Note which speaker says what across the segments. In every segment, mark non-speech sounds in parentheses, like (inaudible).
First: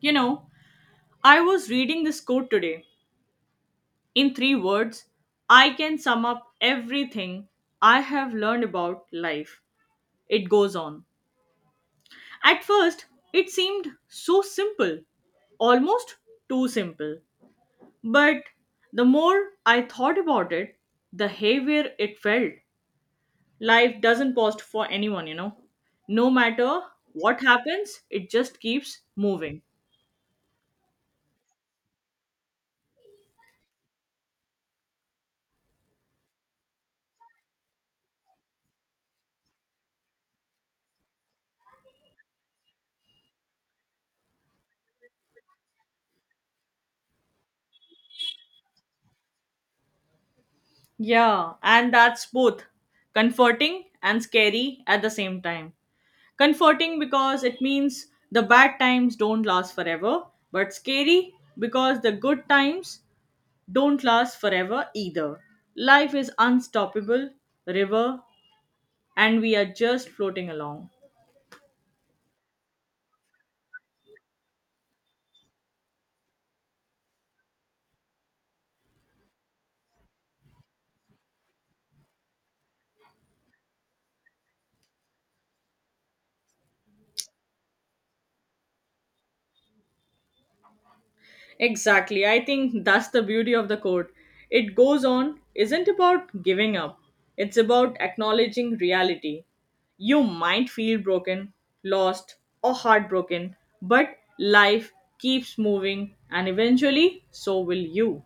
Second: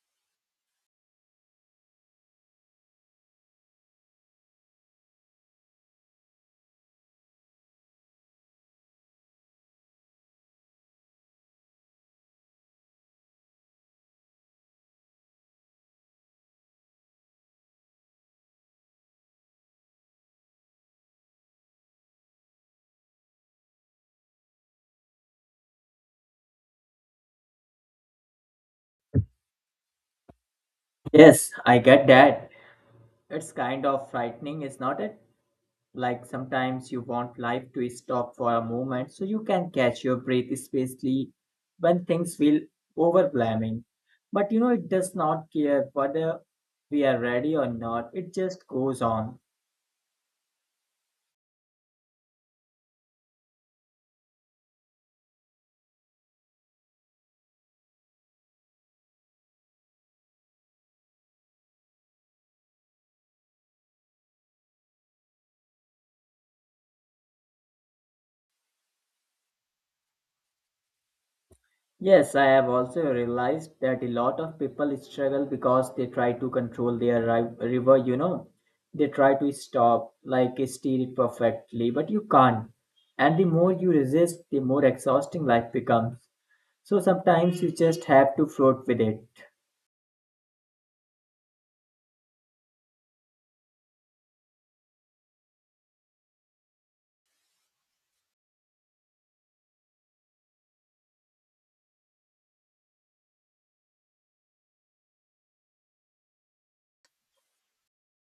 Speaker 1: You know, I was reading this quote today. In three words, I can sum up everything I have learned about life. It goes on. At first, it seemed so simple, almost too simple. But the more I thought about it, the heavier it felt. Life doesn't pause for anyone, you know. No matter what happens, it just keeps moving.
Speaker 2: Yes, I get that. It's kind of frightening, is not it? Like sometimes you want life to stop for a moment so you can catch your breath, especially when things feel overwhelming. But you know, it does not care whether we are ready or not, it just goes on.
Speaker 1: Yeah, and that's both comforting and scary at the same time. Comforting because it means the bad times don't last forever, but scary because the good times don't last forever either. Life is unstoppable, river, and we are just floating along.
Speaker 2: Yes, I have also realized that a lot of people struggle because they try to control their river, you know. They try to stop, like steer it perfectly, but you can't. And the more you resist, the more exhausting life becomes. So sometimes you just have to float with it.
Speaker 1: Exactly. I think that's the beauty of the quote. It goes on, isn't about giving up, it's about acknowledging reality. You might feel broken, lost, or heartbroken, but life keeps moving, and eventually, so will you.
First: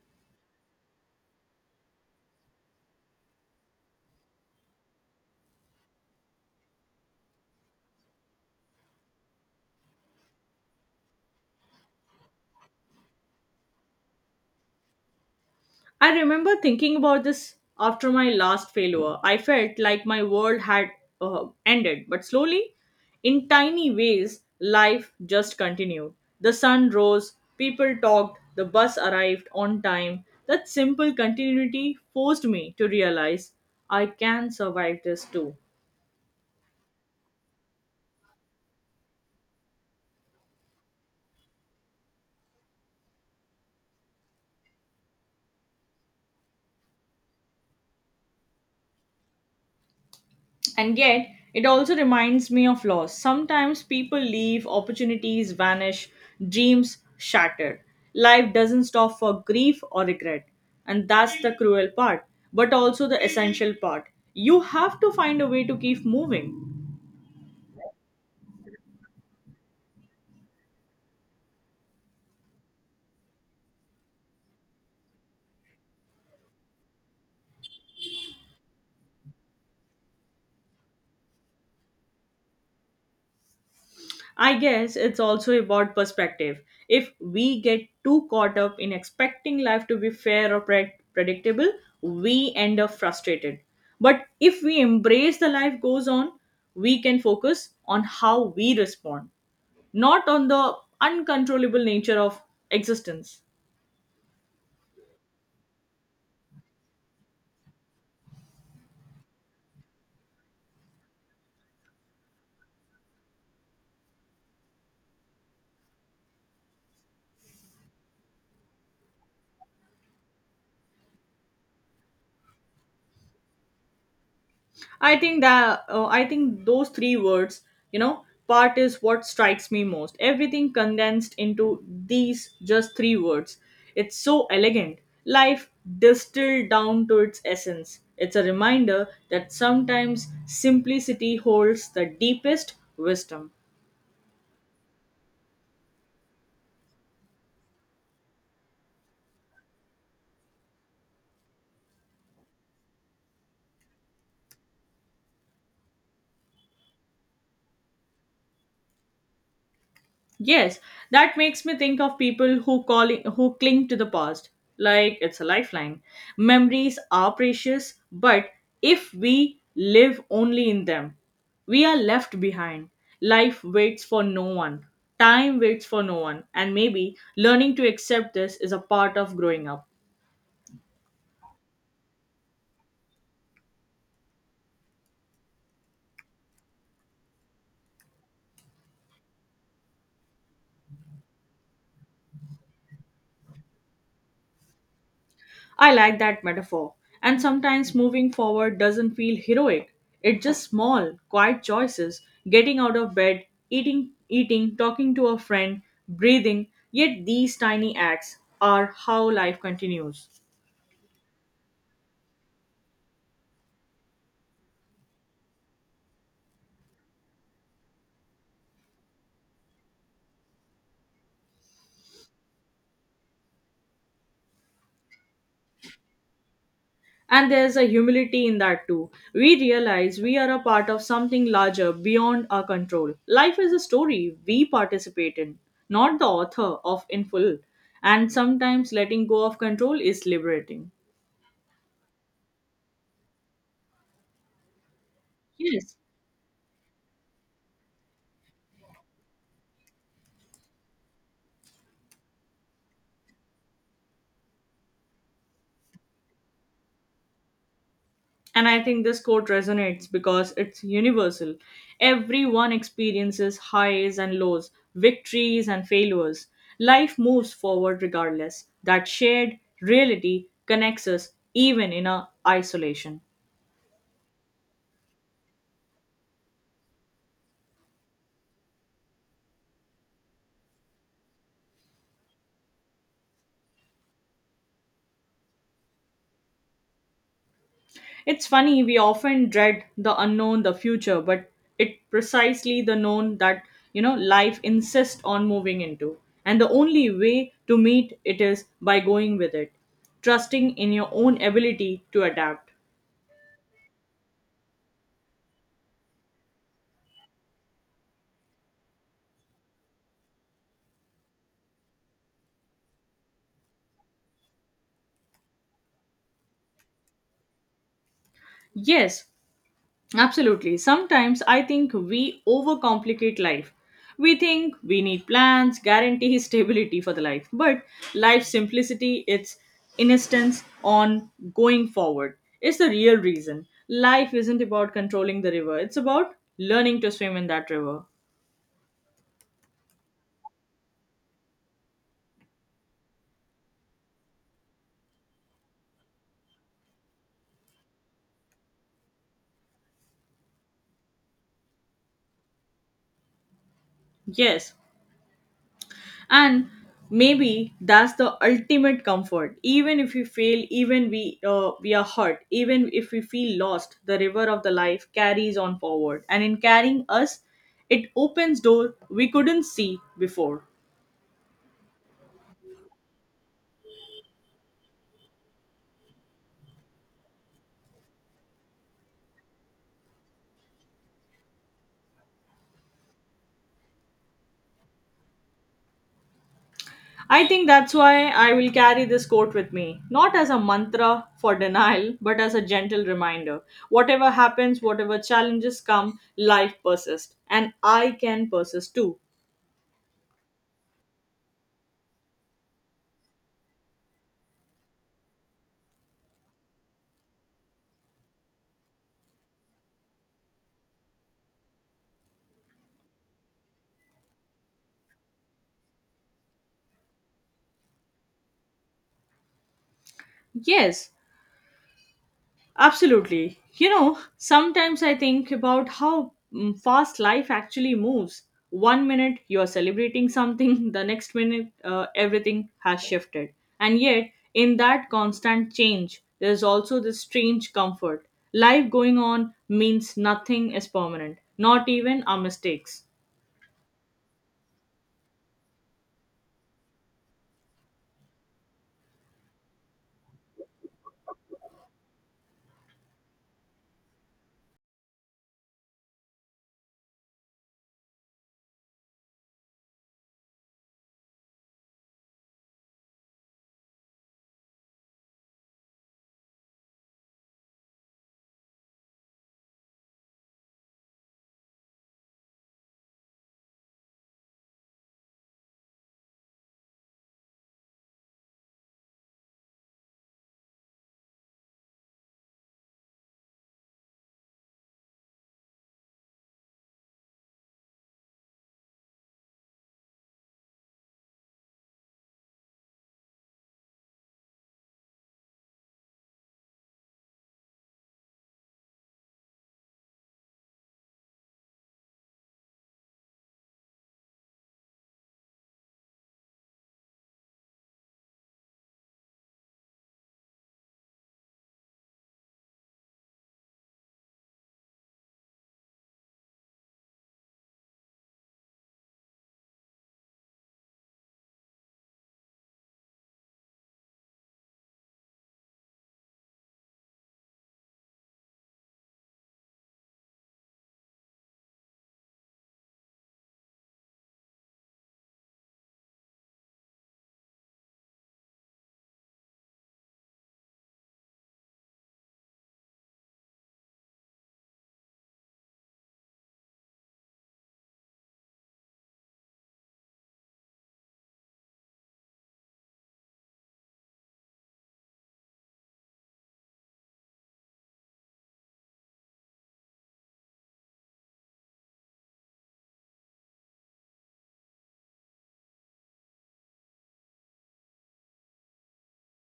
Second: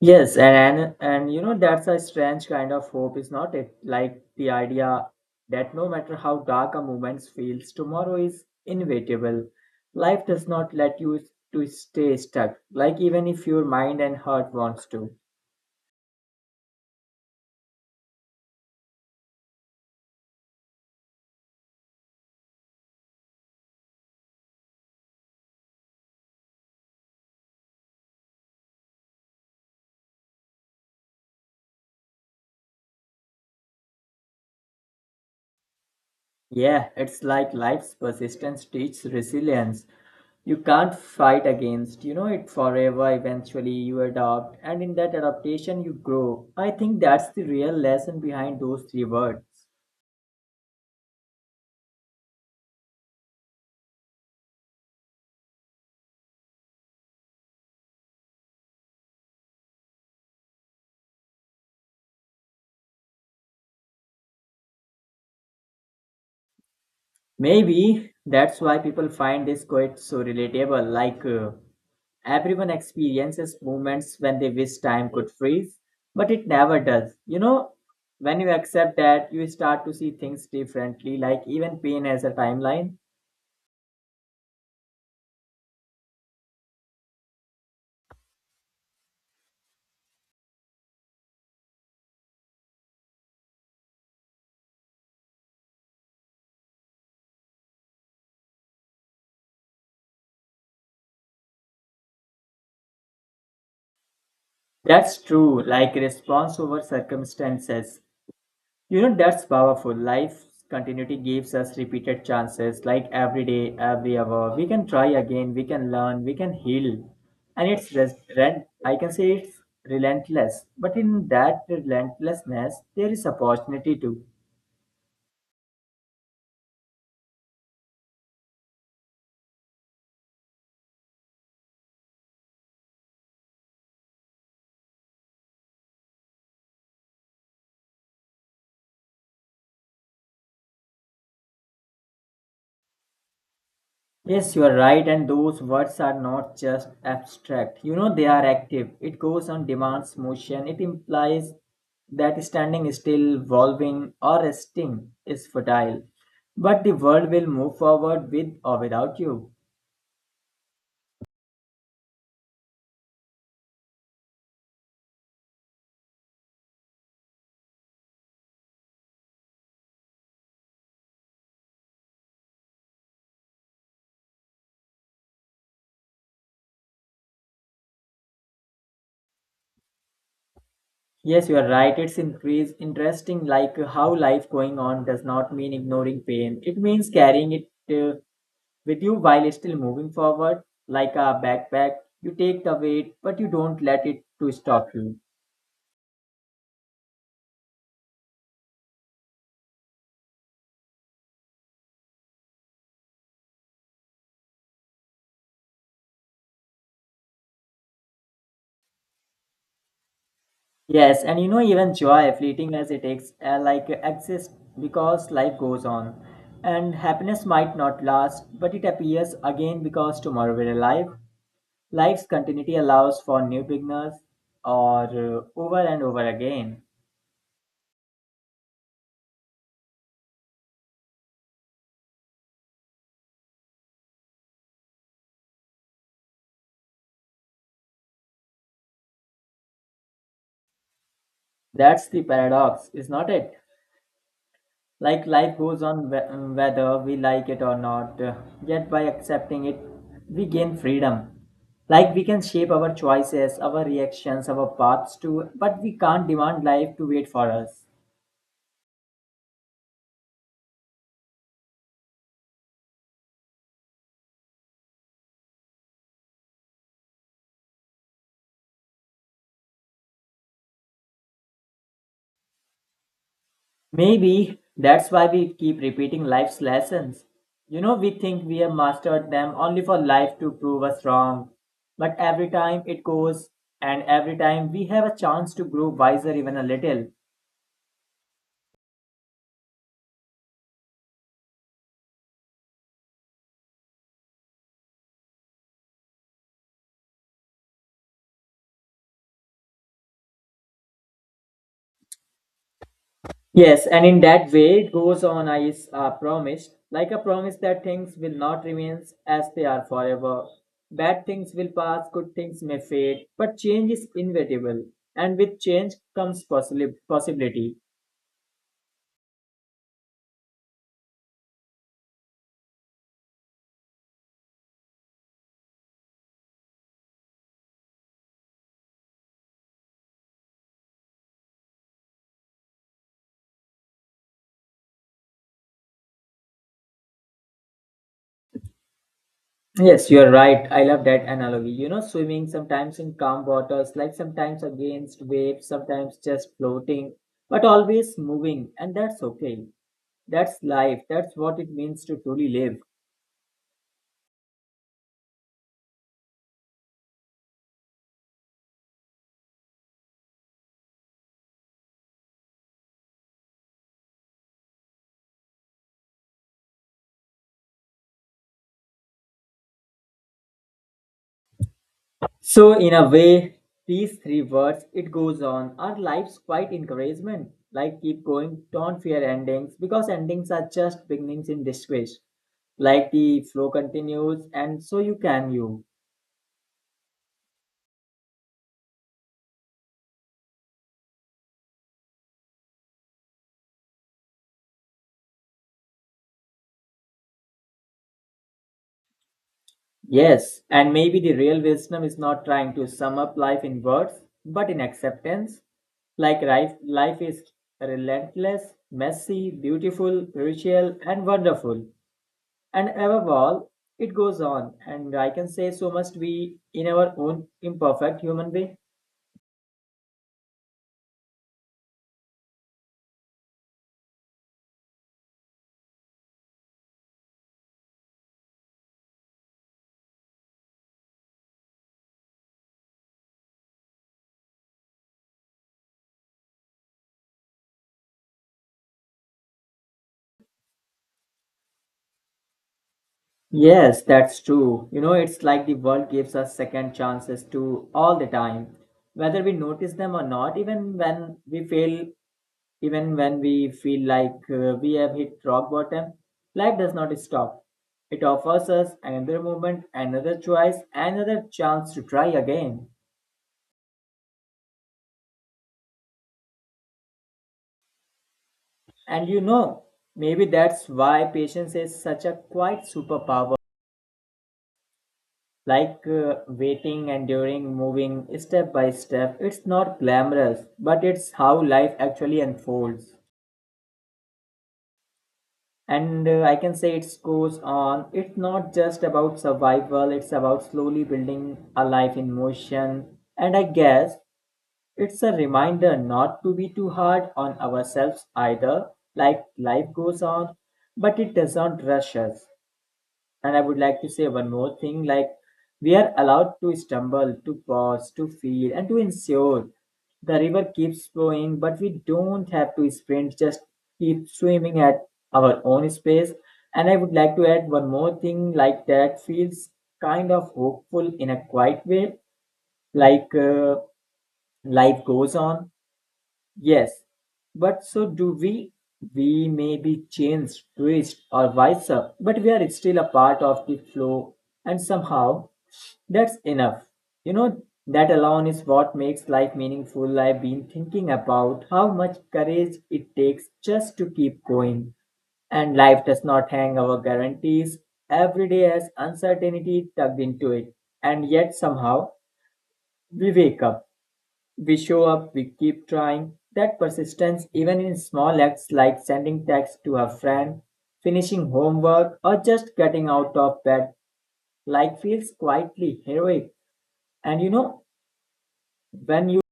Speaker 2: Yes, and you know that's a strange kind of hope, is not it? Like the idea that no matter how dark a moment feels, tomorrow is inevitable. Life does not let you to stay stuck, like even if your mind and heart wants to.
Speaker 1: I remember thinking about this after my last failure. I felt like my world had ended, but slowly, in tiny ways, life just continued. The sun rose, people talked, the bus arrived on time. That simple continuity forced me to realize I can survive this too.
Speaker 2: Yeah, it's like life's persistence teaches resilience. You can't fight against, you know it forever. Eventually, you adopt, and in that adaptation, you grow. I think that's the real lesson behind those three words.
Speaker 1: And yet, it also reminds me of loss. Sometimes people leave, opportunities vanish, dreams shatter. Life doesn't stop for grief or regret. And that's the cruel part, but also the essential part. You have to find a way to keep moving.
Speaker 2: Maybe that's why people find this quote so relatable. Like everyone experiences moments when they wish time could freeze, but it never does. You know, when you accept that, you start to see things differently. Like even pain has a timeline.
Speaker 1: I guess it's also about perspective. If we get too caught up in expecting life to be fair or predictable, we end up frustrated. But if we embrace the life goes on, we can focus on how we respond, not on the uncontrollable nature of existence.
Speaker 2: That's true. Like response over circumstances. You know, that's powerful. Life's continuity gives us repeated chances, like every day, every hour. We can try again, we can learn, we can heal. And it's rent, I can say it's relentless. But in that relentlessness, there is opportunity too.
Speaker 1: I think those three words, you know, part is what strikes me most. Everything condensed into these just three words. It's so elegant. Life distilled down to its essence. It's a reminder that sometimes simplicity holds the deepest wisdom.
Speaker 2: Yes, you are right, and those words are not just abstract. You know, they are active. It goes on, demands motion, it implies that standing still, evolving, or resting is futile. But the world will move forward with or without you.
Speaker 1: Yes, that makes me think of people who cling to the past like it's a lifeline. Memories are precious, but if we live only in them, we are left behind. Life waits for no one. Time waits for no one, and maybe learning to accept this is a part of growing up.
Speaker 2: Yes, you are right. It's increase interesting, like how life going on does not mean ignoring pain. It means carrying it uh, with you while still moving forward, like a backpack. You take the weight, but you don't let it to stop you.
Speaker 1: I like that metaphor. And sometimes moving forward doesn't feel heroic. It's just small, quiet choices, getting out of bed, eating, talking to a friend, breathing. Yet these tiny acts are how life continues.
Speaker 2: Yes, and you know, even joy, fleeting as it is, exists because life goes on. And happiness might not last, but it appears again because tomorrow we're alive. Life's continuity allows for new beginners or over and over again.
Speaker 1: And there's a humility in that too. We realize we are a part of something larger beyond our control. Life is a story we participate in, not the author of in full. And sometimes letting go of control is liberating.
Speaker 2: That's the paradox, is not it? Like life goes
Speaker 1: Yes.
Speaker 2: on whether we like it or not, yet by accepting it, we gain freedom. Like we can shape our choices, our reactions, our paths too. But we can't demand life to wait for us.
Speaker 1: And I think this quote resonates because it's universal. Everyone experiences highs and lows, victories and failures. Life moves forward regardless. That shared reality connects us even in our isolation.
Speaker 2: Maybe that's why we keep repeating life's lessons. You know, we think we have mastered them only for life to prove us wrong. But every time it goes, and every time we have a chance to grow wiser even a little.
Speaker 1: It's funny, we often dread the unknown, the future, but it precisely the known that you know life insists on moving into. And the only way to meet it is by going with it, trusting in your own ability to adapt.
Speaker 2: Yes, and in that way it goes on I is promised, like a promise that things will not remain as they are forever. Bad things will pass, good things may fade, but change is inevitable, and with change comes possibly possibility.
Speaker 1: Yes, absolutely. Sometimes I think we overcomplicate life. We think we need plans, guarantee (laughs) stability for the life. But life's simplicity, its insistence on going forward, is the real reason. Life isn't about controlling the river, it's about learning to swim in that river.
Speaker 2: Yes, you are right. I love that analogy. You know, swimming sometimes in calm waters, like sometimes against waves, sometimes just floating, but always moving, and that's okay. That's life. That's what it means to truly live.
Speaker 1: Yes, and maybe that's the ultimate comfort even if we fail even we are hurt even if we feel lost the river of the life carries on forward and in carrying us it opens door we couldn't see before.
Speaker 2: So, in a way, these three words, it goes on, are life's quite encouragement. Like, keep going, don't fear endings, because endings are just beginnings in disguise. Like, the flow continues, and so you can you.
Speaker 1: I think that's why I will carry this quote with me not as a mantra for denial but as a gentle reminder whatever happens whatever challenges come life persists and I can persist too.
Speaker 2: Yes, and maybe the real wisdom is not trying to sum up life in words, but in acceptance. Like, life is relentless, messy, beautiful, spiritual, and wonderful. And above all, it goes on, and I can say so must we in our own imperfect human way.
Speaker 1: Yes, absolutely. You know, sometimes I think about how fast life actually moves. One minute you are celebrating something, (laughs) the next minute, everything has shifted. And yet, in that constant change, there's also this strange comfort. Life going on means nothing is permanent, not even our mistakes.
Speaker 2: Yes, that's true. You know, it's like the world gives us second chances to all the time, whether we notice them or not, even when we fail, even when we feel like we have hit rock bottom, life does not stop. It offers us another moment, another choice, another chance to try again. And you know, maybe that's why patience is such a quiet superpower. Like waiting, enduring, moving step by step. It's not glamorous, but it's how life actually unfolds. And I can say it goes on. It's not just about survival, it's about slowly building a life in motion. And I guess it's a reminder not to be too hard on ourselves either. Like life goes on, but it doesn't rush us. And I would like to say one more thing like, we are allowed to stumble, to pause, to feel, and to ensure. The river keeps flowing, but we don't have to sprint, just keep swimming at our own space. And I would like to add one more thing like that feels kind of hopeful in a quiet way. Like, life goes on. Yes, but so do we. We may be changed, twist, or wiser, but we are still a part of the flow, and somehow that's enough. You know, that alone is what makes life meaningful. I've been thinking about how much courage it takes just to keep going. And life does not hang our guarantees. Every day has uncertainty tugged into it, and yet somehow we wake up we show up, we keep trying. That persistence, even in small acts like sending text to a friend, finishing homework, or just getting out of bed, like feels quietly heroic. And you know, when you,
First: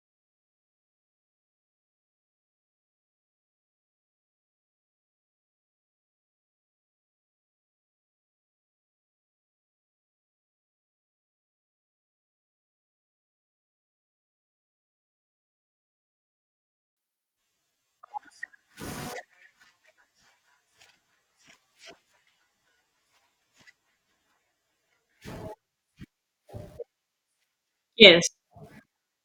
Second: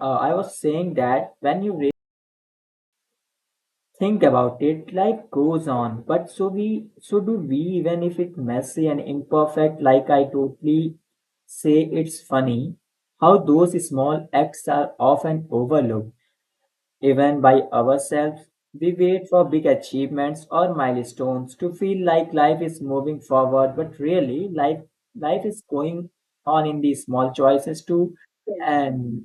Speaker 2: I was saying that when you really think about it, life goes on. But so do we, even if it's messy and imperfect. Like I totally say, it's funny how those small acts are often overlooked. Even by ourselves, we wait for big achievements or milestones to feel like life is moving forward, but really, life is going on in these small choices too.
Speaker 1: Yes.
Speaker 2: And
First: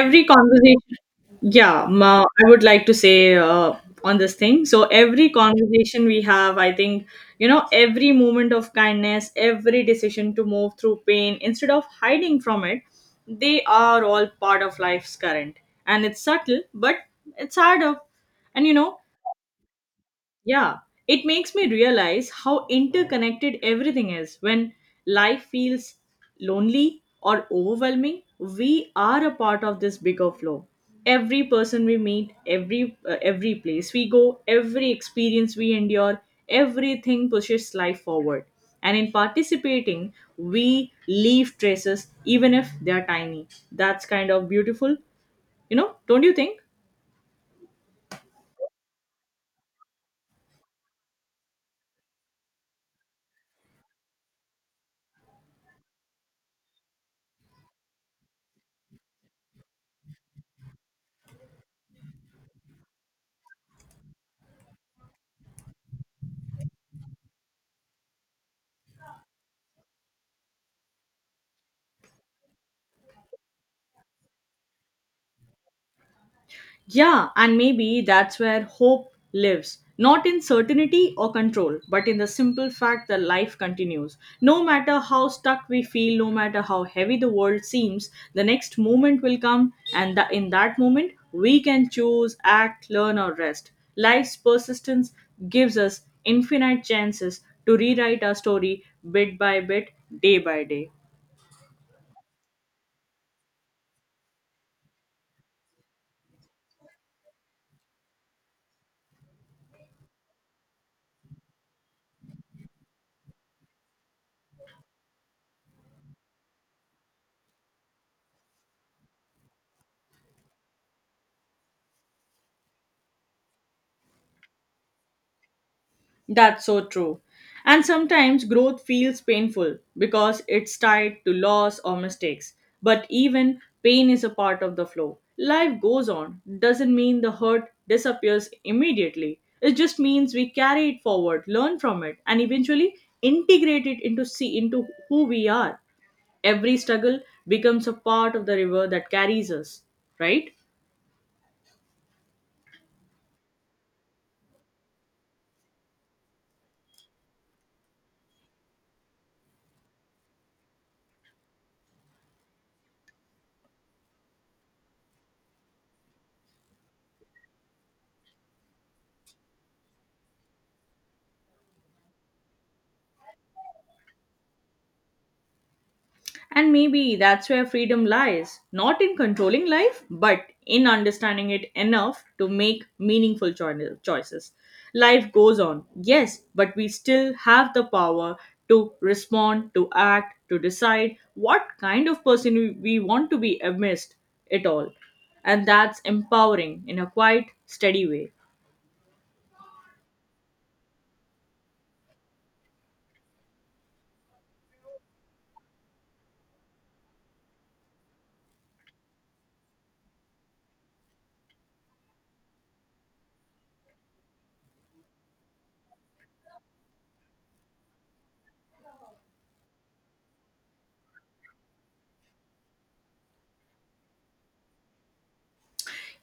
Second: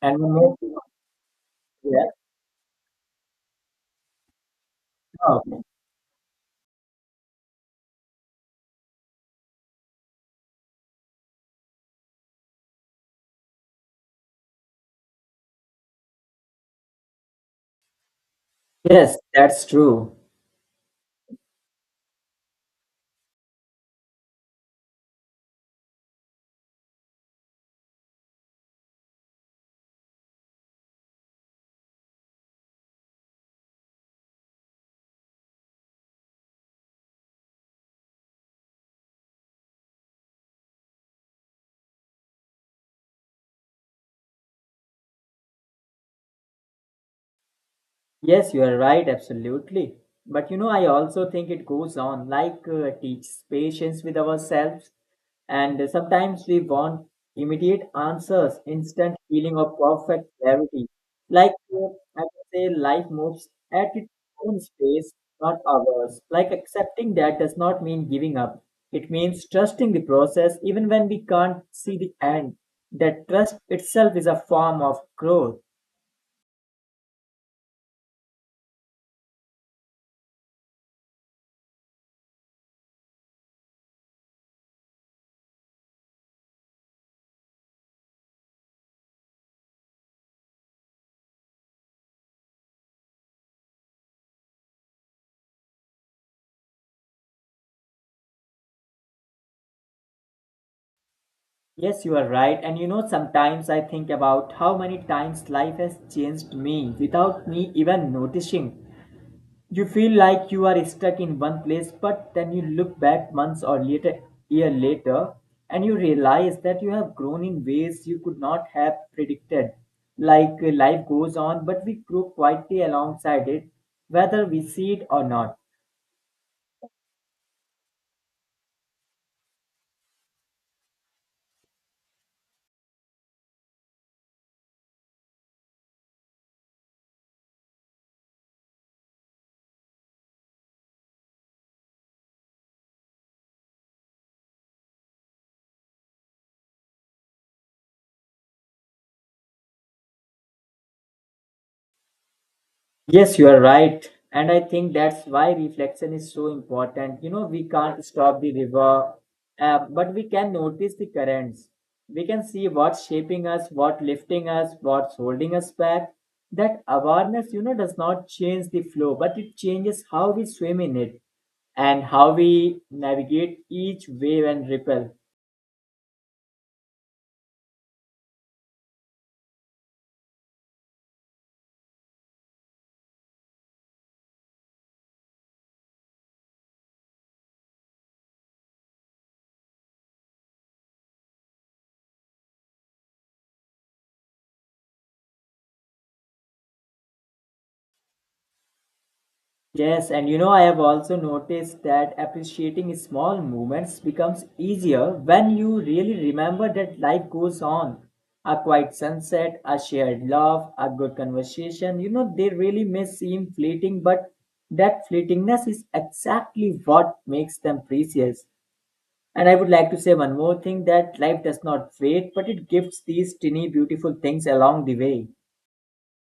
Speaker 2: and one more, thing.
Speaker 1: conversation.
Speaker 2: Yeah,
Speaker 1: I would like to say on this thing, so every
Speaker 2: oh,
Speaker 1: conversation we have I think, you know, every moment of kindness, every decision to move through pain instead of hiding from it, they are all part of life's current, and it's subtle but it's hard up, and you know.
Speaker 2: yes, that's true.
Speaker 1: Yeah, it makes me realize how interconnected everything is. When life feels lonely or overwhelming, we are a part of this bigger flow. Every person we meet, every place we go, every experience we endure, everything pushes life forward. And in participating, we leave traces even if they are tiny. That's kind of beautiful, you know, don't you think?
Speaker 2: Yes, you are right, absolutely. But you know, I also think it goes on like teaches patience with ourselves, and sometimes we want immediate answers, instant feeling of perfect clarity. Like I would say, life moves at its own pace, not ours. Like accepting that does not mean giving up. It means trusting the process, even when we can't see the end. That trust itself is a form of growth.
Speaker 1: Yeah, and maybe that's where hope lives. Not in certainty or control, but in the simple fact that life continues. No matter how stuck we feel, no matter how heavy the world seems, the next moment will come, and in that moment, we can choose, act, learn, or rest. Life's persistence gives us infinite chances to rewrite our story bit by bit, day by day.
Speaker 2: Yes, you are right. And you know, sometimes I think about how many times life has changed me without me even noticing. You feel like you are stuck in one place, but then you look back months or later, year later, and you realize that you have grown in ways you could not have predicted. Like life goes on, but we grow quietly alongside it, whether we see it or not.
Speaker 1: That's so true. And sometimes growth feels painful because it's tied to loss or mistakes. But even pain is a part of the flow. Life goes on. Doesn't mean the hurt disappears immediately. It just means we carry it forward, learn from it, and eventually integrate it into see into who we are. Every struggle becomes a part of the river that carries us, right?
Speaker 2: Yes, you are right. And I think that's why reflection is so important. You know, we can't stop the river, but we can notice the currents. We can see what's shaping us, what lifting us, what's holding us back. That awareness, you know, does not change the flow, but it changes how we swim in it and how we navigate each wave and ripple.
Speaker 1: And maybe that's where freedom lies not in controlling life, but in understanding it enough to make meaningful choices. Life goes on, yes, but we still have the power to respond, to act, to decide what kind of person we want to be amidst it all. And that's empowering in a quiet, steady way.
Speaker 2: Yes, and you know, I have also noticed that appreciating small moments becomes easier when you really remember that life goes on. A quiet sunset, a shared laugh, a good conversation, you know, they really may seem fleeting, but that fleetingness is exactly what makes them precious. And I would like to say one more thing that life does not wait, but it gives these tiny, beautiful things along the way.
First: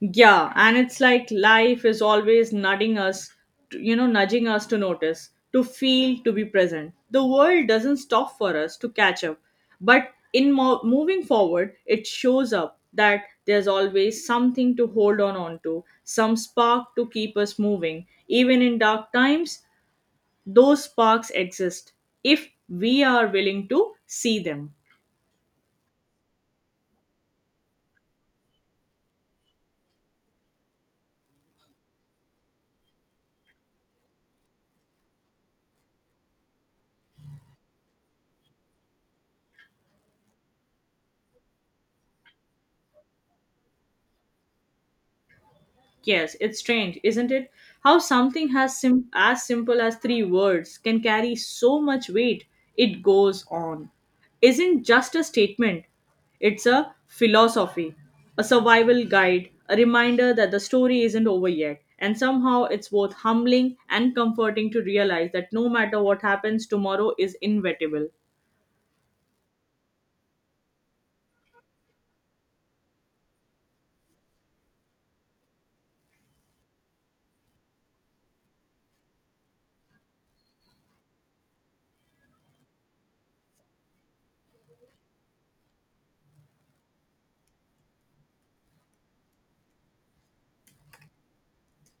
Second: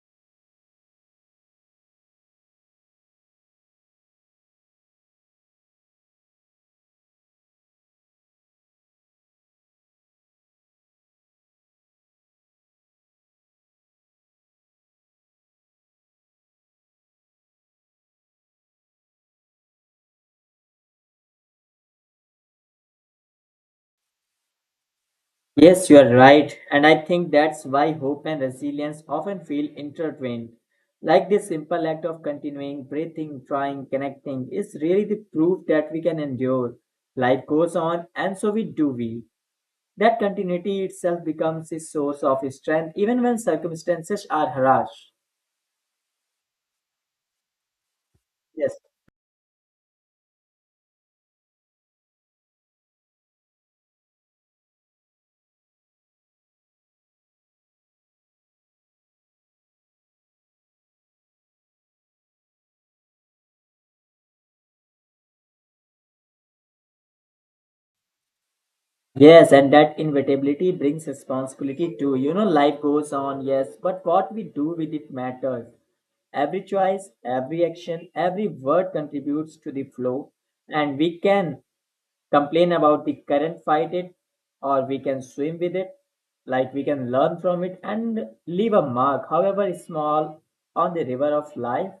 Speaker 1: Yeah, and it's like life is always nudging us, to, you know, nudging us to notice, to feel, to be present. The world doesn't stop for us to catch up, but in moving forward, it shows up that there's always something to hold on onto, some spark to keep us moving. Even in dark times, those sparks exist if we are willing to see them.
Speaker 2: Yes, you are right. And I think that's why hope and resilience often feel intertwined. Like this simple act of continuing, breathing, trying, connecting is really the proof that we can endure. Life goes on, and so we do we. That continuity itself becomes a source of strength even when circumstances are harsh.
Speaker 1: Yes, it's strange, isn't it? How something
Speaker 2: Yes.
Speaker 1: has as simple as three words can carry so much weight. It goes on. Isn't just a statement, it's a philosophy, a survival guide, a reminder that the story isn't over yet. And somehow it's both humbling and comforting to realize that no matter what happens, tomorrow is inevitable.
Speaker 2: Yes, and that inevitability brings responsibility too. You know, life goes on, yes, but what we do with it matters. Every choice, every action, every word contributes to the flow, and we can complain about the current, fight it, or we can swim with it, like we can learn from it and leave a mark, however small, on the river of life.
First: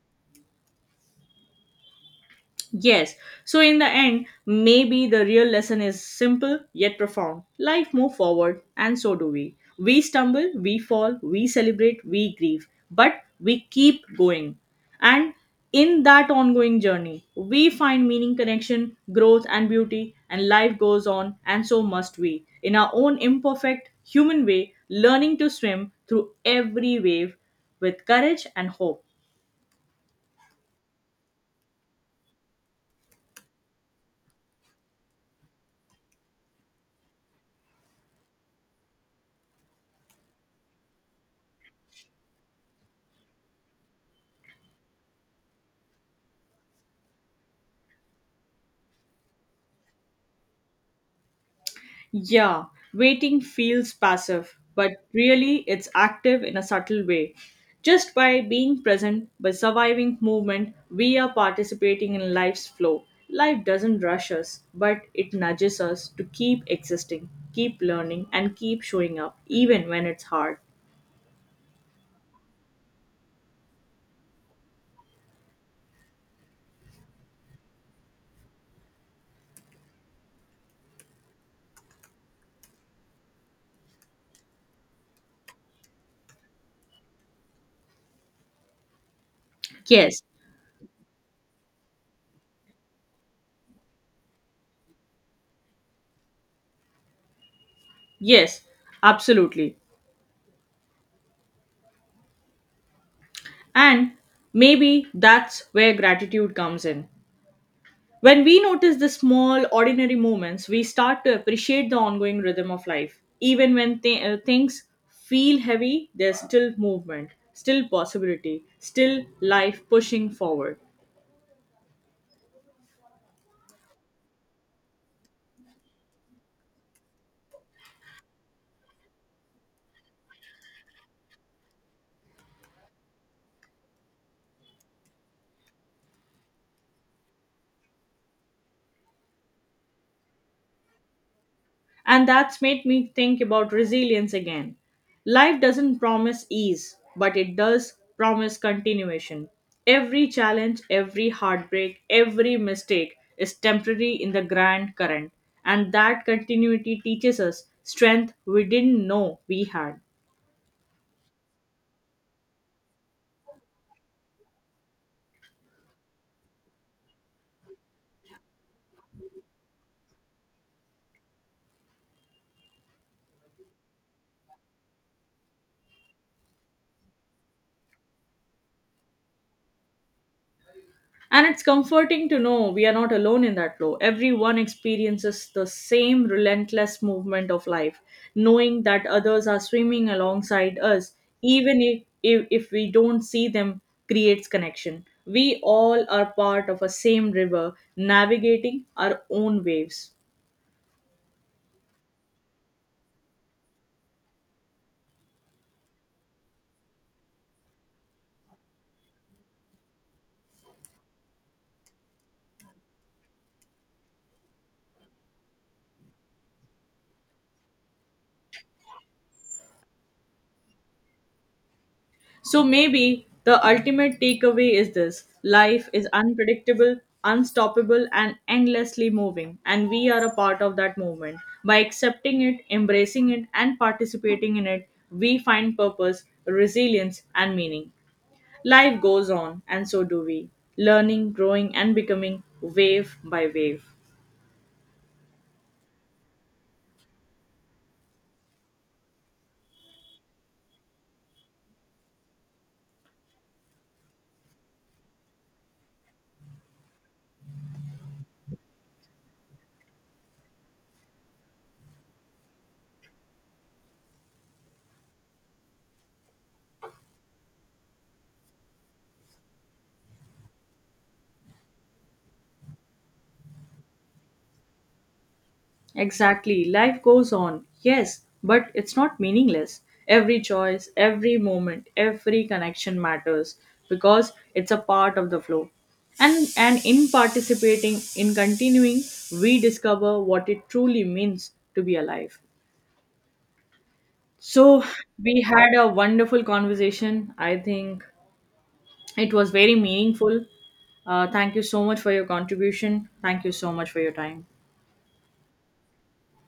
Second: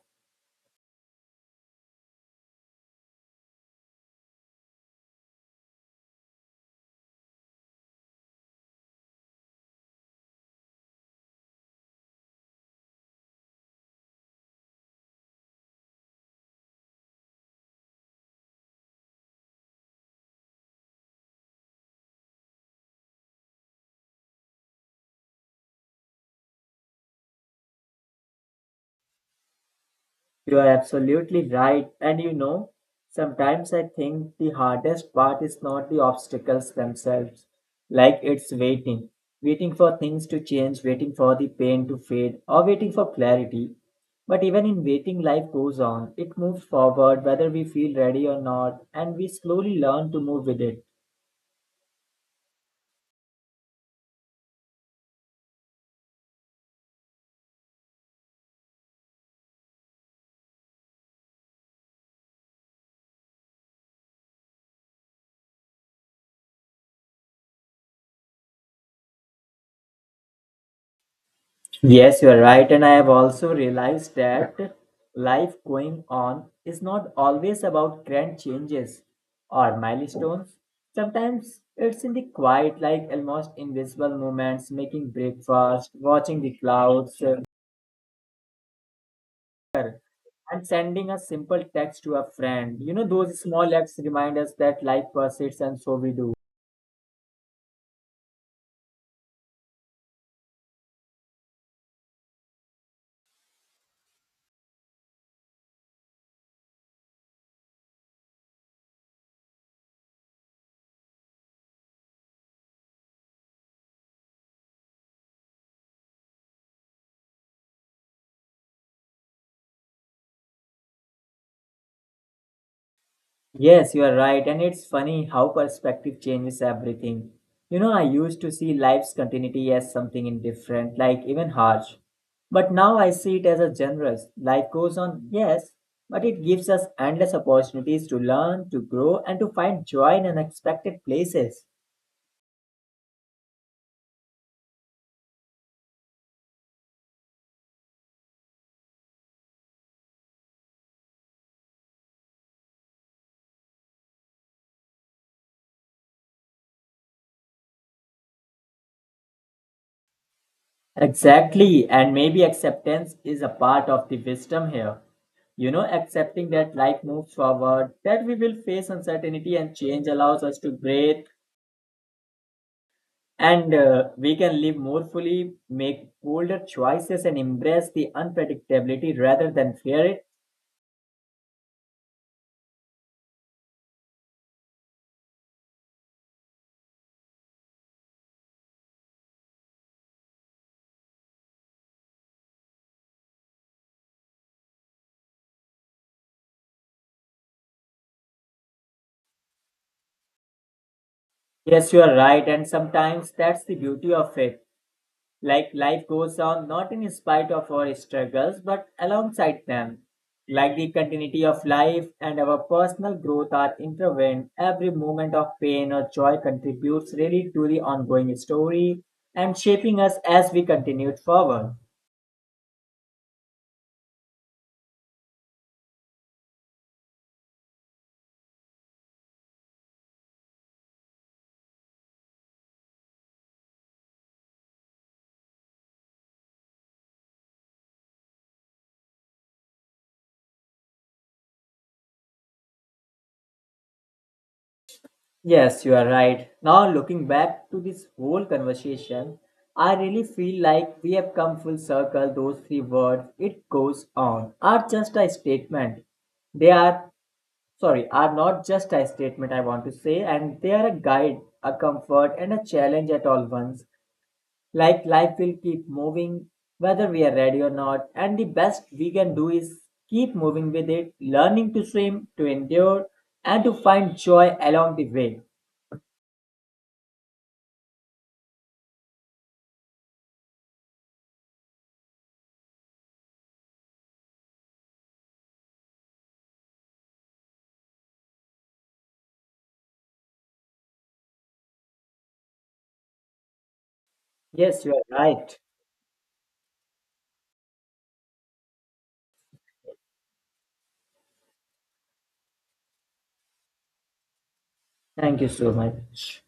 Speaker 1: Yes, so in the end, maybe the real lesson is simple yet profound. Life move forward, and so do we. We stumble, we fall, we celebrate, we grieve, but we keep going. And in that ongoing journey, we find meaning, connection, growth, and beauty, and life goes on, and so must we. In our own imperfect human way, learning to swim through every wave with courage and hope.
Speaker 2: You are absolutely right. And you know, sometimes I think the hardest part is not the obstacles themselves, like it's waiting, waiting for things to change, waiting for the pain to fade, or waiting for clarity. But even in waiting, life goes on. It moves forward whether we feel ready or not, and we slowly learn to move with it.
Speaker 1: Yeah, waiting feels passive, but really it's active in a subtle way. Just by being present, by surviving movement, we are participating in life's flow. Life doesn't rush us, but it nudges us to keep existing, keep learning, and keep showing up, even when it's hard.
Speaker 2: Yes, you are right. And I have also realized that life going on is not always about grand changes or milestones. Sometimes it's in the quiet, like almost invisible moments, making breakfast, watching the clouds,
Speaker 1: Yes,
Speaker 2: and sending a simple text to a friend. You know, those small acts remind us that life persists, and so we do.
Speaker 1: yes, absolutely. And maybe that's where gratitude comes in. When we notice the small, ordinary moments, we start to appreciate the ongoing rhythm of life. Even when things feel heavy, there's still movement, still possibility, still life pushing forward.
Speaker 2: Yes, you are right, and it's funny how perspective changes everything. You know, I used to see life's continuity as something indifferent, like even harsh. But now I see it as a generous. Life goes on, yes, but it gives us endless opportunities to learn, to grow, and to find joy in unexpected places.
Speaker 1: And that's made me think about resilience again. Life doesn't promise ease, but it does promise continuation. Every challenge, every heartbreak, every mistake is temporary in the grand current, and that continuity teaches us strength we didn't know we had.
Speaker 2: Exactly, and maybe acceptance is a part of the wisdom here. You know, accepting that life moves forward, that we will face uncertainty and change allows us to breathe, and we can live more fully, make bolder choices, and embrace the unpredictability rather than fear it.
Speaker 1: And it's comforting to know we are not alone in that flow. Everyone experiences the same relentless movement of life, knowing that others are swimming alongside us, even if we don't see them, creates connection. We all are part of a same river, navigating our own waves.
Speaker 2: Yes, you are right. And sometimes that's the beauty of it. Like life goes on not in spite of our struggles, but alongside them. Like the continuity of life and our personal growth are intertwined. Every moment of pain or joy contributes really to the ongoing story and shaping us as we continue forward.
Speaker 1: So maybe the ultimate takeaway is this life is unpredictable, unstoppable, and endlessly moving, and we are a part of that movement. By accepting it, embracing it, and participating in it, we find purpose, resilience, and meaning. Life goes on, and so do we, learning, growing, and becoming wave by wave.
Speaker 2: Yes, you are right. Now, looking back to this whole conversation, I really feel like we have come full circle. Those three words, it goes on, are just a statement. They are, sorry, are not just a statement, I want to say, and they are a guide, a comfort, and a challenge at all once. Like life will keep moving, whether we are ready or not, and the best we can do is keep moving with it, learning to swim, to endure, and to find joy along the way.
Speaker 1: Exactly. Life goes on. Yes, but it's not meaningless. Every choice, every moment, every connection matters because it's a part of the flow. And in participating, in continuing, we discover what it truly means to be alive. So
Speaker 2: Yes, you are
Speaker 1: we
Speaker 2: right.
Speaker 1: had a wonderful conversation. I think it was very meaningful. Thank you so much for your contribution. Thank you so much for your time.
Speaker 2: Thank you so much.